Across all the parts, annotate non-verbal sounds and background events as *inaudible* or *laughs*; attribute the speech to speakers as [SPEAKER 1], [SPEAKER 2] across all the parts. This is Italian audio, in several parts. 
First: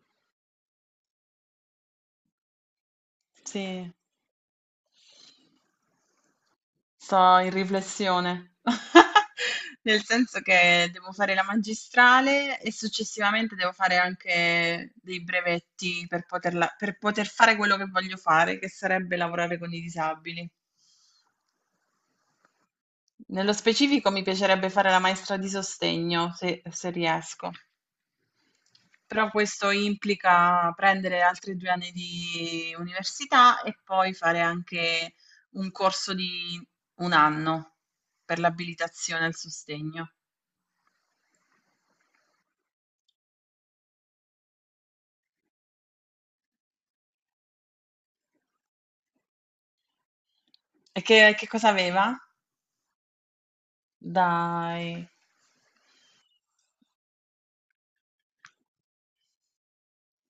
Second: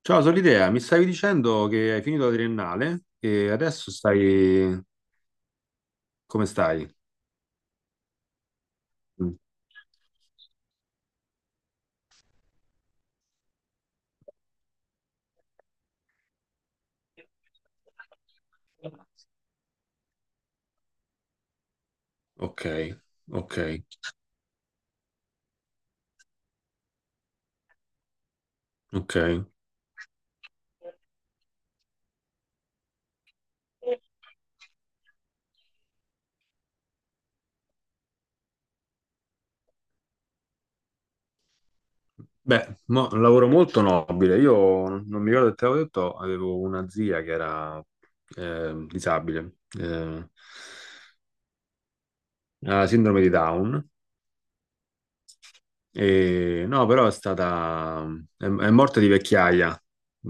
[SPEAKER 1] Ciao Solidea, mi stavi dicendo che hai finito la triennale
[SPEAKER 2] Sì,
[SPEAKER 1] come stai?
[SPEAKER 2] sto in riflessione,
[SPEAKER 1] Mm.
[SPEAKER 2] *laughs* nel senso che devo fare la magistrale e successivamente devo fare anche dei brevetti per per poter fare quello che voglio fare, che sarebbe lavorare con i disabili.
[SPEAKER 1] Ok,
[SPEAKER 2] Nello
[SPEAKER 1] ok,
[SPEAKER 2] specifico mi piacerebbe fare la maestra di sostegno, se riesco.
[SPEAKER 1] ok.
[SPEAKER 2] Però questo implica prendere altri 2 anni di università e poi fare anche un corso di 1 anno per l'abilitazione al sostegno.
[SPEAKER 1] Beh, un lavoro molto nobile. Io non mi ricordo se te l'avevo detto, avevo una zia che era disabile,
[SPEAKER 2] E che cosa aveva?
[SPEAKER 1] ha sindrome di Down.
[SPEAKER 2] Dai,
[SPEAKER 1] E, no, però è morta di vecchiaia.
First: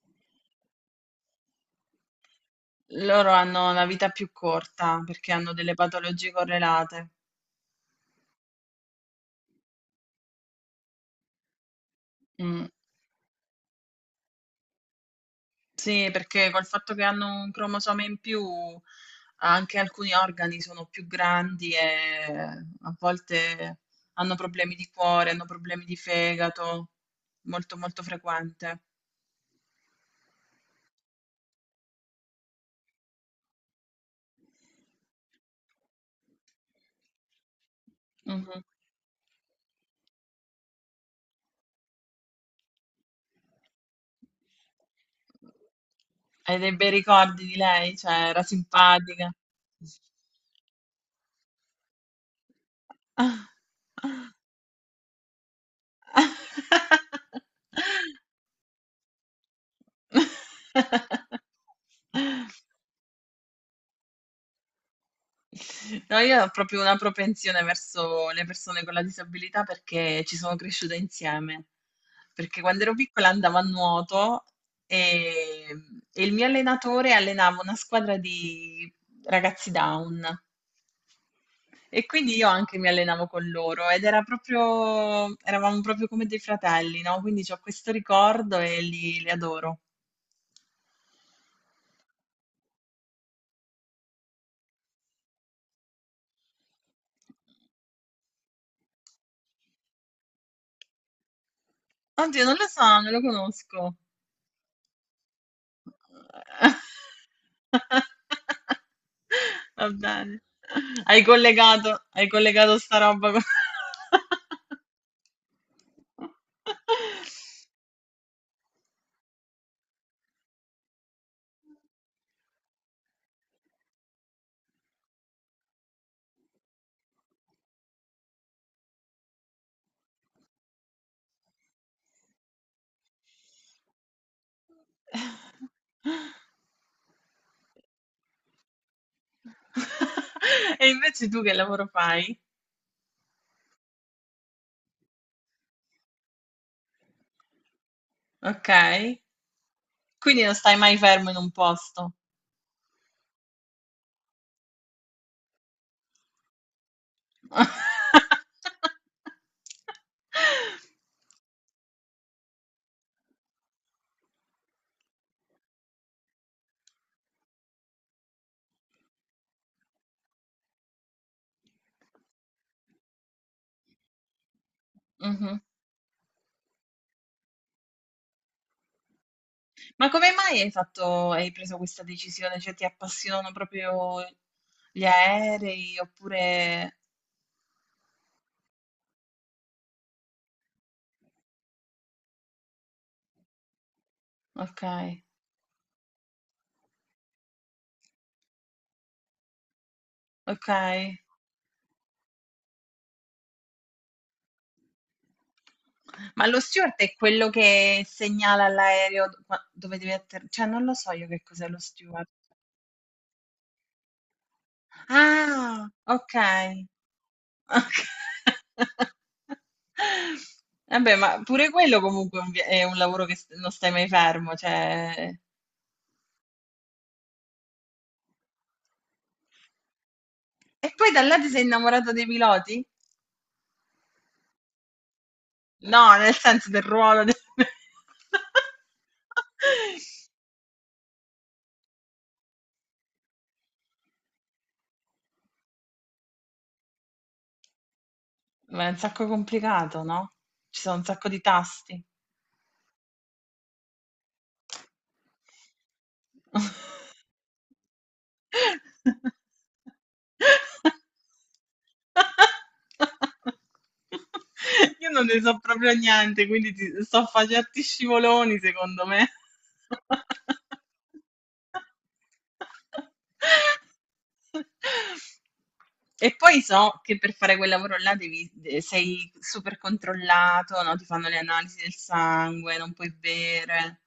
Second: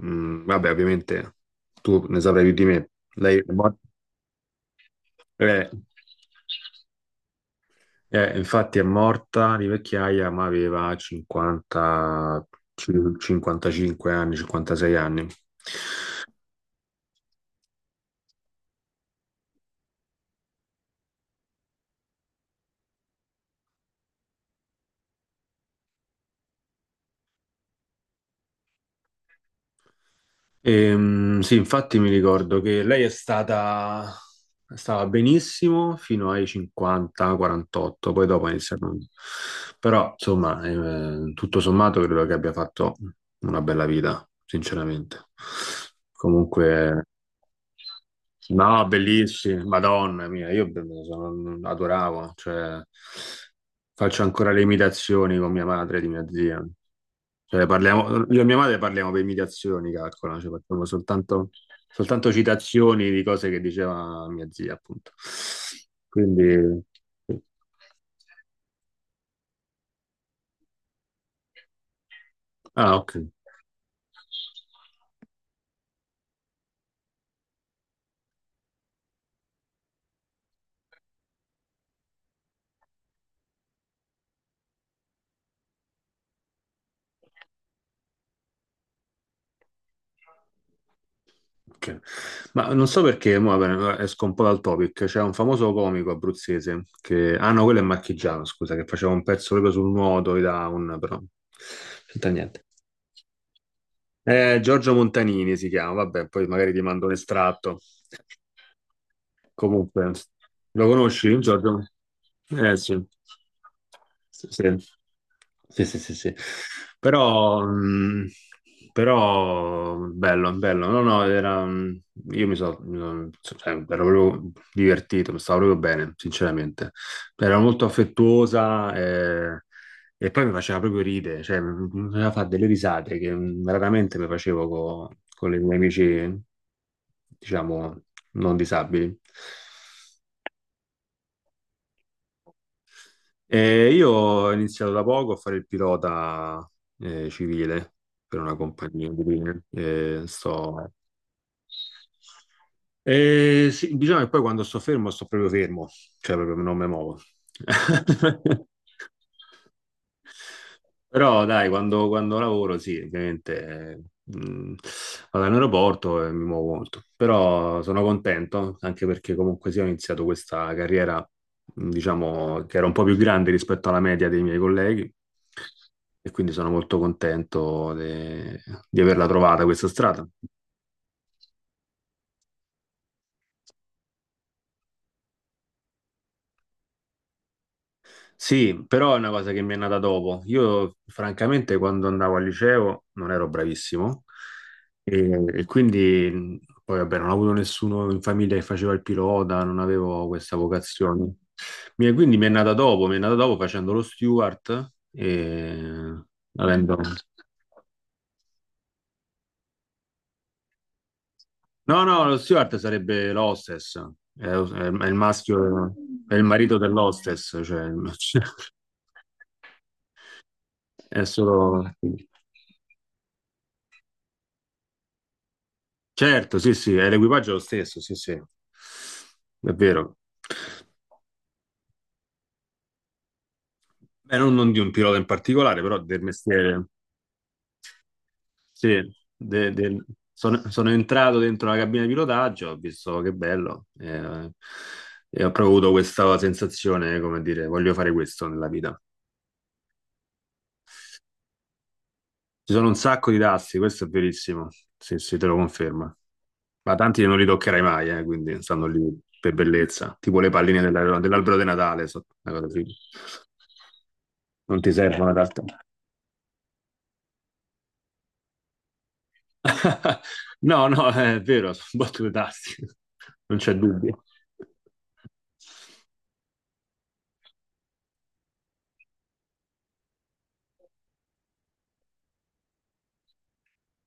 [SPEAKER 1] Vabbè, ovviamente tu ne saprai più di me.
[SPEAKER 2] loro
[SPEAKER 1] Lei è
[SPEAKER 2] hanno
[SPEAKER 1] morta...
[SPEAKER 2] la vita più corta perché hanno
[SPEAKER 1] eh,
[SPEAKER 2] delle patologie correlate.
[SPEAKER 1] Infatti è morta di vecchiaia, ma aveva 50,
[SPEAKER 2] Mh.
[SPEAKER 1] 55 anni, 56 anni.
[SPEAKER 2] Sì, perché col fatto che hanno un cromosoma in più, anche alcuni organi sono più grandi e eh, a volte hanno problemi di cuore, hanno problemi di fegato, molto molto frequente.
[SPEAKER 1] Sì, infatti mi ricordo che lei stava benissimo fino ai 50-48, poi dopo è
[SPEAKER 2] Mhm.
[SPEAKER 1] iniziato. Però, insomma, tutto sommato credo che abbia fatto una bella vita, sinceramente.
[SPEAKER 2] Hai dei bei
[SPEAKER 1] Comunque,
[SPEAKER 2] ricordi di lei? Cioè, era
[SPEAKER 1] no,
[SPEAKER 2] simpatica.
[SPEAKER 1] bellissimi, Madonna mia, adoravo, cioè, faccio ancora le imitazioni con mia madre di mia zia.
[SPEAKER 2] *laughs*
[SPEAKER 1] Cioè, parliamo, io e mia madre parliamo per imitazioni, calcola, cioè, facciamo soltanto citazioni di cose che diceva mia zia, appunto.
[SPEAKER 2] No, io ho proprio
[SPEAKER 1] Quindi,
[SPEAKER 2] una
[SPEAKER 1] sì.
[SPEAKER 2] propensione verso le persone con la disabilità perché ci sono cresciuta insieme. Perché quando ero
[SPEAKER 1] Ah, ok.
[SPEAKER 2] piccola andavo a nuoto e, e il mio allenatore allenava una squadra di ragazzi down e quindi io anche mi allenavo con loro ed era proprio, eravamo proprio come dei fratelli, no? Quindi ho questo ricordo e li adoro.
[SPEAKER 1] Ok. Ma non so perché, mo, vabbè, allora esco un po' dal topic. C'è un famoso comico abruzzese che... Ah no, quello è marchigiano, scusa, che faceva un pezzo proprio sul nuoto, e da un... però... Senta
[SPEAKER 2] Oddio, non
[SPEAKER 1] niente.
[SPEAKER 2] lo so, non lo conosco.
[SPEAKER 1] Giorgio Montanini si chiama, vabbè, poi magari ti mando un estratto.
[SPEAKER 2] *laughs* Va
[SPEAKER 1] Comunque,
[SPEAKER 2] bene.
[SPEAKER 1] lo conosci, Giorgio?
[SPEAKER 2] Hai collegato
[SPEAKER 1] Eh
[SPEAKER 2] sta
[SPEAKER 1] sì.
[SPEAKER 2] roba con...
[SPEAKER 1] Sì, sì, sì, sì, sì, sì.
[SPEAKER 2] *laughs*
[SPEAKER 1] Però, mh, però, bello, bello. No, no, era, io, cioè, ero proprio divertito, mi stavo proprio bene, sinceramente. Era molto affettuosa. E poi mi faceva proprio ridere, cioè mi faceva fare delle risate che raramente mi facevo con i miei amici, diciamo, non disabili.
[SPEAKER 2] E invece tu che lavoro fai?
[SPEAKER 1] E io ho iniziato da poco a fare il pilota civile, per una
[SPEAKER 2] Ok?
[SPEAKER 1] compagnia di linee. E
[SPEAKER 2] Quindi non stai
[SPEAKER 1] sto...
[SPEAKER 2] mai fermo in un posto.
[SPEAKER 1] Sì, bisogna che poi quando sto fermo, sto proprio fermo, cioè proprio non mi muovo.
[SPEAKER 2] *laughs*
[SPEAKER 1] *laughs* Però dai, quando lavoro, sì, ovviamente, vado in aeroporto e mi muovo molto. Però sono contento, anche perché comunque sì, ho iniziato questa carriera, diciamo, che era un po' più grande rispetto alla media dei miei colleghi.
[SPEAKER 2] Mhm.
[SPEAKER 1] E quindi sono molto contento di averla trovata questa
[SPEAKER 2] Ma
[SPEAKER 1] strada.
[SPEAKER 2] come mai hai fatto, hai preso questa decisione? Cioè, ti appassionano proprio gli aerei oppure...
[SPEAKER 1] Sì, però è una cosa che mi è nata dopo. Io, francamente, quando andavo al liceo non ero bravissimo,
[SPEAKER 2] Ok,
[SPEAKER 1] e quindi, poi, vabbè, non ho avuto nessuno in famiglia che faceva il pilota, non avevo questa
[SPEAKER 2] ok.
[SPEAKER 1] vocazione. Quindi mi è nata dopo, mi è nata dopo facendo lo steward e
[SPEAKER 2] Ma lo steward
[SPEAKER 1] avendo...
[SPEAKER 2] è quello che segnala all'aereo dove devi atterrare? Cioè, non lo so io che cos'è lo
[SPEAKER 1] No, no,
[SPEAKER 2] steward.
[SPEAKER 1] lo steward sarebbe l'hostess, è, è- è il
[SPEAKER 2] Ah,
[SPEAKER 1] maschio,
[SPEAKER 2] ok.
[SPEAKER 1] è il marito dell'hostess, cioè...
[SPEAKER 2] Ok.
[SPEAKER 1] *laughs*
[SPEAKER 2] *laughs* Vabbè,
[SPEAKER 1] è
[SPEAKER 2] ma pure
[SPEAKER 1] solo...
[SPEAKER 2] quello comunque è un è un lavoro che s- non stai mai fermo, cioè...
[SPEAKER 1] Certo, sì, sì, è, l'equipaggio è lo stesso, sì, sì, è vero.
[SPEAKER 2] E poi da là ti sei innamorato dei piloti?
[SPEAKER 1] Beh, non di un pilota in particolare, però
[SPEAKER 2] No,
[SPEAKER 1] del
[SPEAKER 2] nel senso del
[SPEAKER 1] mestiere.
[SPEAKER 2] ruolo del...
[SPEAKER 1] Sì, de- del-
[SPEAKER 2] *laughs*
[SPEAKER 1] sono entrato dentro la cabina di pilotaggio, ho visto che bello, e ho proprio avuto questa sensazione, come dire, voglio fare questo nella
[SPEAKER 2] Ma è un
[SPEAKER 1] vita.
[SPEAKER 2] sacco complicato, no? Ci sono un sacco di tasti.
[SPEAKER 1] Ci sono un sacco di tassi, questo è verissimo, sì, sì, te lo confermo. Ma
[SPEAKER 2] *laughs*
[SPEAKER 1] tanti non li toccherai mai, quindi stanno lì
[SPEAKER 2] *laughs*
[SPEAKER 1] per bellezza, tipo le palline dell'albero di Natale, una cosa simile. Non ti
[SPEAKER 2] Io non
[SPEAKER 1] servono
[SPEAKER 2] ne so
[SPEAKER 1] d'altro.
[SPEAKER 2] proprio niente, quindi ti sto a fa' certi scivoloni, secondo me.
[SPEAKER 1] *laughs*
[SPEAKER 2] *laughs*
[SPEAKER 1] No, no, è vero, sono battute tasti, *laughs* non c'è dubbio.
[SPEAKER 2] E poi so che per fare quel lavoro là devi, sei super controllato, no? Ti fanno le analisi del sangue, non puoi bere.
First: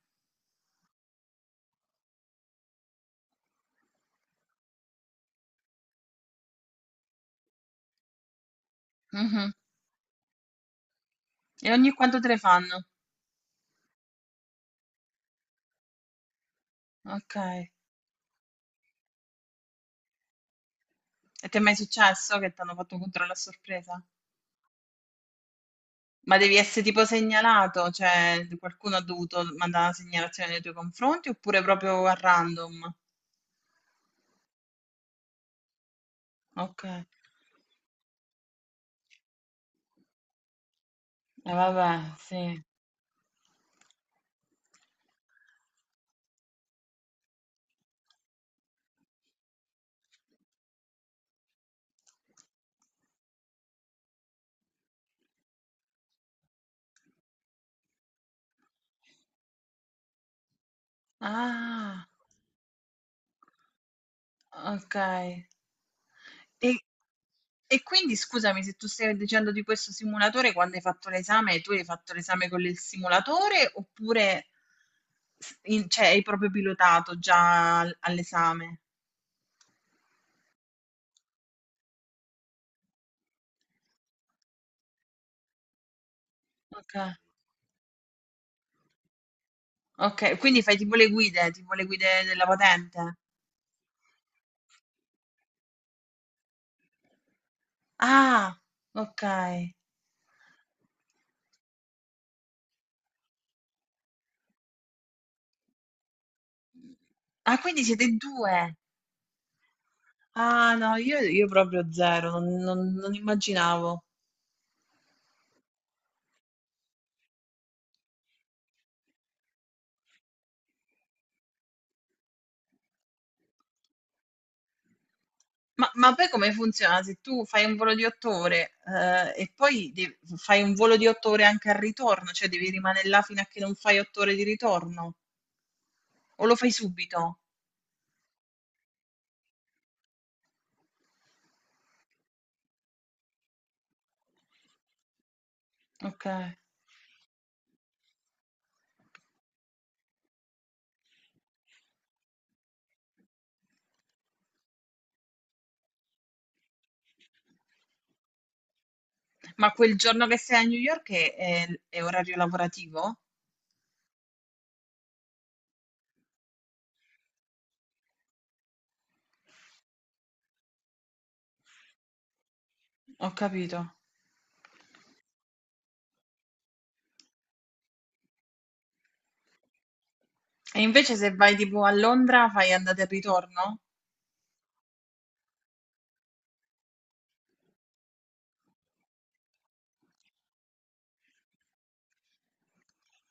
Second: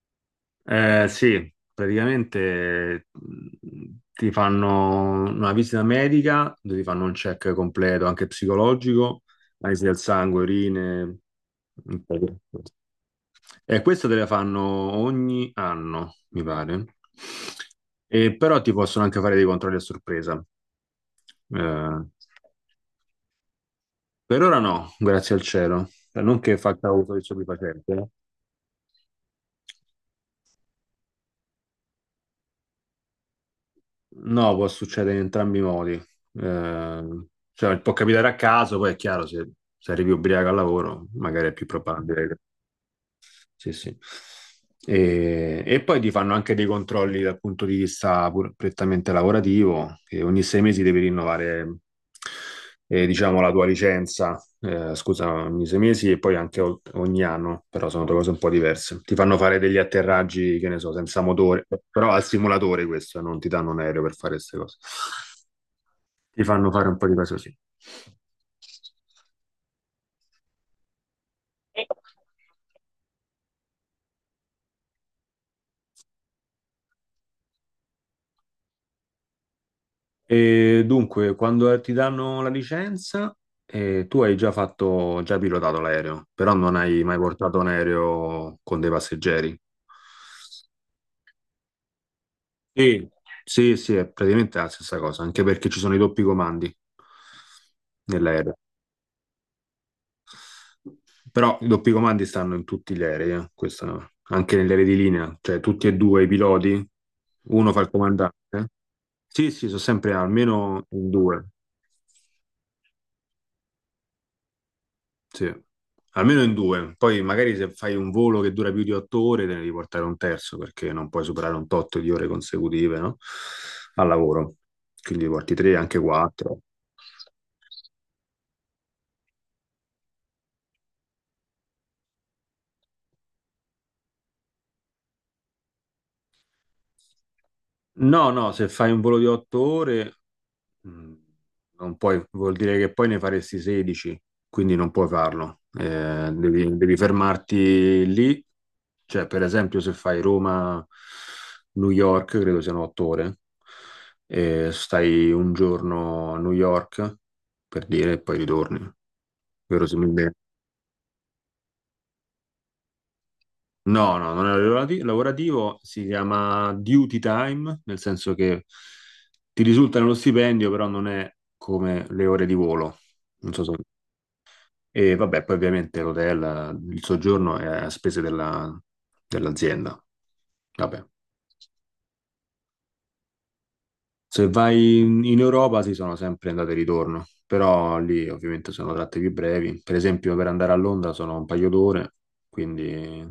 [SPEAKER 1] Sì, praticamente ti fanno una visita medica dove ti fanno un check completo, anche psicologico,
[SPEAKER 2] Mhm.
[SPEAKER 1] analisi del sangue, urine.
[SPEAKER 2] E ogni
[SPEAKER 1] Un po'
[SPEAKER 2] quanto
[SPEAKER 1] di
[SPEAKER 2] te le
[SPEAKER 1] cose.
[SPEAKER 2] fanno?
[SPEAKER 1] E questo te le fanno ogni anno, mi pare.
[SPEAKER 2] Ok.
[SPEAKER 1] E però ti possono anche fare dei controlli a sorpresa.
[SPEAKER 2] E ti è mai
[SPEAKER 1] Eh,
[SPEAKER 2] successo che ti hanno fatto un controllo a sorpresa?
[SPEAKER 1] Per ora no, grazie al cielo. Cioè,
[SPEAKER 2] Ma
[SPEAKER 1] non
[SPEAKER 2] devi
[SPEAKER 1] che
[SPEAKER 2] essere
[SPEAKER 1] faccia
[SPEAKER 2] tipo
[SPEAKER 1] uso di
[SPEAKER 2] segnalato,
[SPEAKER 1] stupefacenti, eh.
[SPEAKER 2] cioè qualcuno ha dovuto mandare una segnalazione nei tuoi confronti oppure proprio a random?
[SPEAKER 1] No, può succedere in entrambi i modi.
[SPEAKER 2] Ok, e
[SPEAKER 1] Cioè, può capitare a caso, poi è chiaro, se, se arrivi ubriaco al lavoro, magari è più
[SPEAKER 2] vabbè,
[SPEAKER 1] probabile.
[SPEAKER 2] sì.
[SPEAKER 1] Sì, sì. E poi ti fanno anche dei controlli dal punto di vista prettamente lavorativo, che ogni 6 mesi devi rinnovare, diciamo, la tua licenza, scusa, ogni 6 mesi e poi anche ogni anno, però sono due cose un po' diverse. Ti fanno fare degli atterraggi, che ne so, senza motore,
[SPEAKER 2] Ah,
[SPEAKER 1] però al simulatore questo, non ti danno un aereo per fare queste cose.
[SPEAKER 2] ok.
[SPEAKER 1] Ti
[SPEAKER 2] E,
[SPEAKER 1] fanno fare un po' di cose così.
[SPEAKER 2] e quindi scusami se tu stai dicendo di questo simulatore, quando hai fatto l'esame, tu hai fatto l'esame con il simulatore oppure cioè, hai proprio pilotato già all'esame?
[SPEAKER 1] E dunque, quando ti danno la licenza, tu hai già fatto, già pilotato l'aereo, però non
[SPEAKER 2] Ok.
[SPEAKER 1] hai mai portato un aereo con dei passeggeri.
[SPEAKER 2] Okay, quindi fai tipo le guide della
[SPEAKER 1] Sì,
[SPEAKER 2] patente?
[SPEAKER 1] sì, sì, è praticamente la stessa cosa, anche perché ci sono i doppi comandi nell'aereo.
[SPEAKER 2] Ah, okay.
[SPEAKER 1] Però i doppi comandi stanno in tutti gli aerei, questo, anche negli aerei di linea, cioè tutti e due i piloti,
[SPEAKER 2] Ah,
[SPEAKER 1] uno fa
[SPEAKER 2] quindi
[SPEAKER 1] il
[SPEAKER 2] siete in
[SPEAKER 1] comandante.
[SPEAKER 2] 2.
[SPEAKER 1] Sì, sì, sono sempre
[SPEAKER 2] Ah
[SPEAKER 1] almeno
[SPEAKER 2] no,
[SPEAKER 1] in
[SPEAKER 2] io
[SPEAKER 1] due.
[SPEAKER 2] proprio 0, non immaginavo.
[SPEAKER 1] Sì, almeno in due. Poi magari se fai un volo che dura più di 8 ore, te ne devi portare un terzo, perché non puoi superare un tot di ore consecutive, no? Al lavoro. Quindi porti tre,
[SPEAKER 2] Ma
[SPEAKER 1] anche
[SPEAKER 2] ma poi come
[SPEAKER 1] quattro.
[SPEAKER 2] funziona? Se tu fai un volo di 8 ore, e poi de fai un volo di 8 ore anche al ritorno, cioè devi rimanere là fino a che non fai 8 ore di ritorno? O lo fai subito?
[SPEAKER 1] No, no, se fai un volo di 8 ore, mh, non puoi, vuol dire che poi ne faresti 16, quindi non puoi farlo.
[SPEAKER 2] Okay.
[SPEAKER 1] Devi, devi fermarti lì. Cioè, per esempio, se fai Roma-New York, credo siano 8 ore, e stai un giorno a New York, per dire, e poi ritorni,
[SPEAKER 2] Ma quel giorno
[SPEAKER 1] verosimilmente.
[SPEAKER 2] che sei a New York è orario lavorativo?
[SPEAKER 1] No, no, non è lavorativo, si chiama duty time, nel senso che ti risulta nello stipendio, però non è come le ore di volo.
[SPEAKER 2] Ho
[SPEAKER 1] Non so se.
[SPEAKER 2] capito.
[SPEAKER 1] E vabbè, poi ovviamente l'hotel, il soggiorno è a spese dell'azienda.
[SPEAKER 2] E
[SPEAKER 1] Vabbè.
[SPEAKER 2] invece se vai tipo a Londra fai andata e ritorno?
[SPEAKER 1] Se vai in Europa si sono sempre andate e ritorno, però lì ovviamente sono tratte più brevi. Per esempio, per andare a Londra sono un paio d'ore, quindi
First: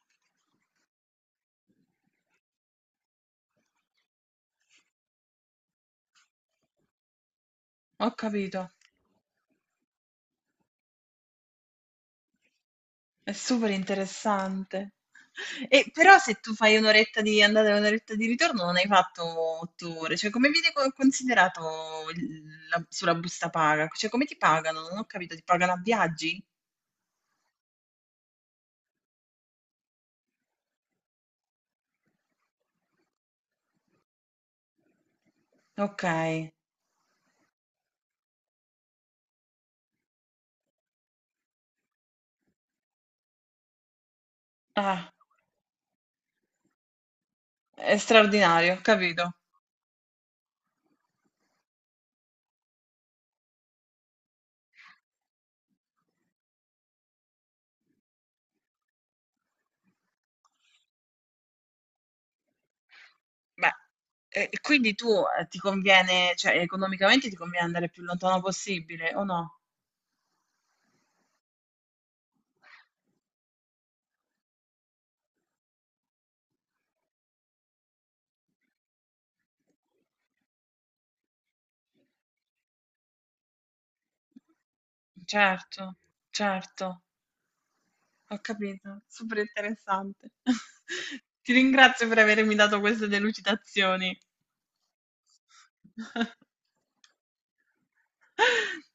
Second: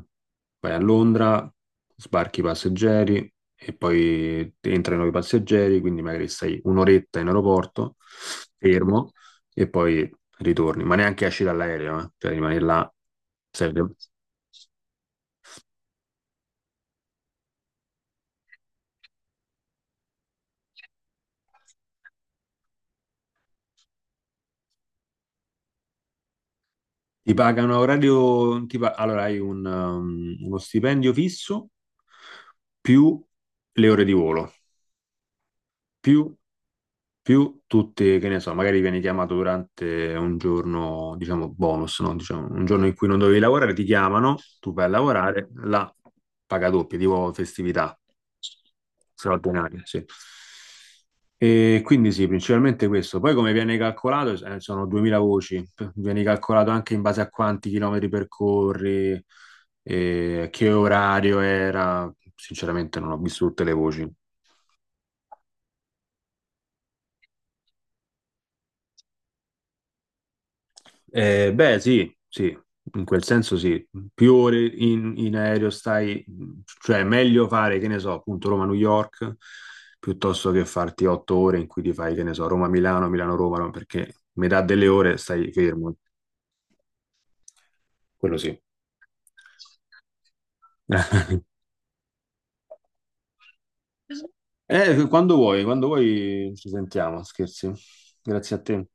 [SPEAKER 1] vai a Londra, sbarchi i passeggeri e poi entrano i passeggeri, quindi magari stai un'oretta in aeroporto,
[SPEAKER 2] Ho capito,
[SPEAKER 1] fermo, e poi ritorni, ma neanche esci dall'aereo, eh. Cioè rimani là,
[SPEAKER 2] è super
[SPEAKER 1] serve.
[SPEAKER 2] interessante. E però se tu fai un'oretta di andata e un'oretta di ritorno non hai fatto 8 ore, cioè come viene considerato sulla busta paga? Cioè come ti pagano? Non ho capito, ti pagano a viaggi?
[SPEAKER 1] Ti pagano a orario, allora hai uno stipendio fisso più le ore di volo,
[SPEAKER 2] Ok,
[SPEAKER 1] più, più tutte, che ne so, magari viene chiamato durante un giorno, diciamo, bonus, no? Diciamo, un giorno in cui non dovevi lavorare, ti chiamano, tu vai a
[SPEAKER 2] ah,
[SPEAKER 1] lavorare, la paga doppia, tipo
[SPEAKER 2] è
[SPEAKER 1] festività
[SPEAKER 2] straordinario, ho capito.
[SPEAKER 1] straordinaria, sì. E quindi sì, principalmente questo. Poi come viene calcolato, sono 2000 voci, viene calcolato anche in base a quanti chilometri percorri, che orario era. Sinceramente non ho visto tutte le
[SPEAKER 2] Beh,
[SPEAKER 1] voci.
[SPEAKER 2] e quindi tu ti conviene, cioè economicamente ti conviene andare il più lontano possibile, o no?
[SPEAKER 1] Beh, sì, sì, in quel senso sì. Più ore in, in aereo stai, cioè è meglio fare, che ne so, appunto Roma-New York, piuttosto che farti 8 ore in cui ti fai, che ne so, Roma-Milano, Milano-Roma, no? Perché metà delle ore stai
[SPEAKER 2] Certo,
[SPEAKER 1] fermo.
[SPEAKER 2] certo. Ho
[SPEAKER 1] Quello sì.
[SPEAKER 2] capito, super interessante. *laughs*
[SPEAKER 1] *laughs*
[SPEAKER 2] Ti ringrazio per avermi dato queste delucidazioni.
[SPEAKER 1] Quando
[SPEAKER 2] *laughs*
[SPEAKER 1] vuoi ci sentiamo, scherzi. Grazie a te.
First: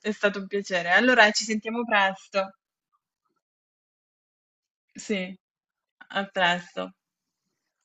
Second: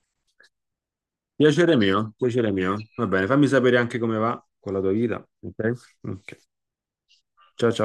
[SPEAKER 2] È stato un piacere. Allora, ci
[SPEAKER 1] Piacere
[SPEAKER 2] sentiamo
[SPEAKER 1] mio, piacere
[SPEAKER 2] presto.
[SPEAKER 1] mio. Va bene, fammi sapere anche come va con la tua vita.
[SPEAKER 2] Sì,
[SPEAKER 1] Ok?
[SPEAKER 2] a
[SPEAKER 1] Ok.
[SPEAKER 2] presto.
[SPEAKER 1] Ciao ciao.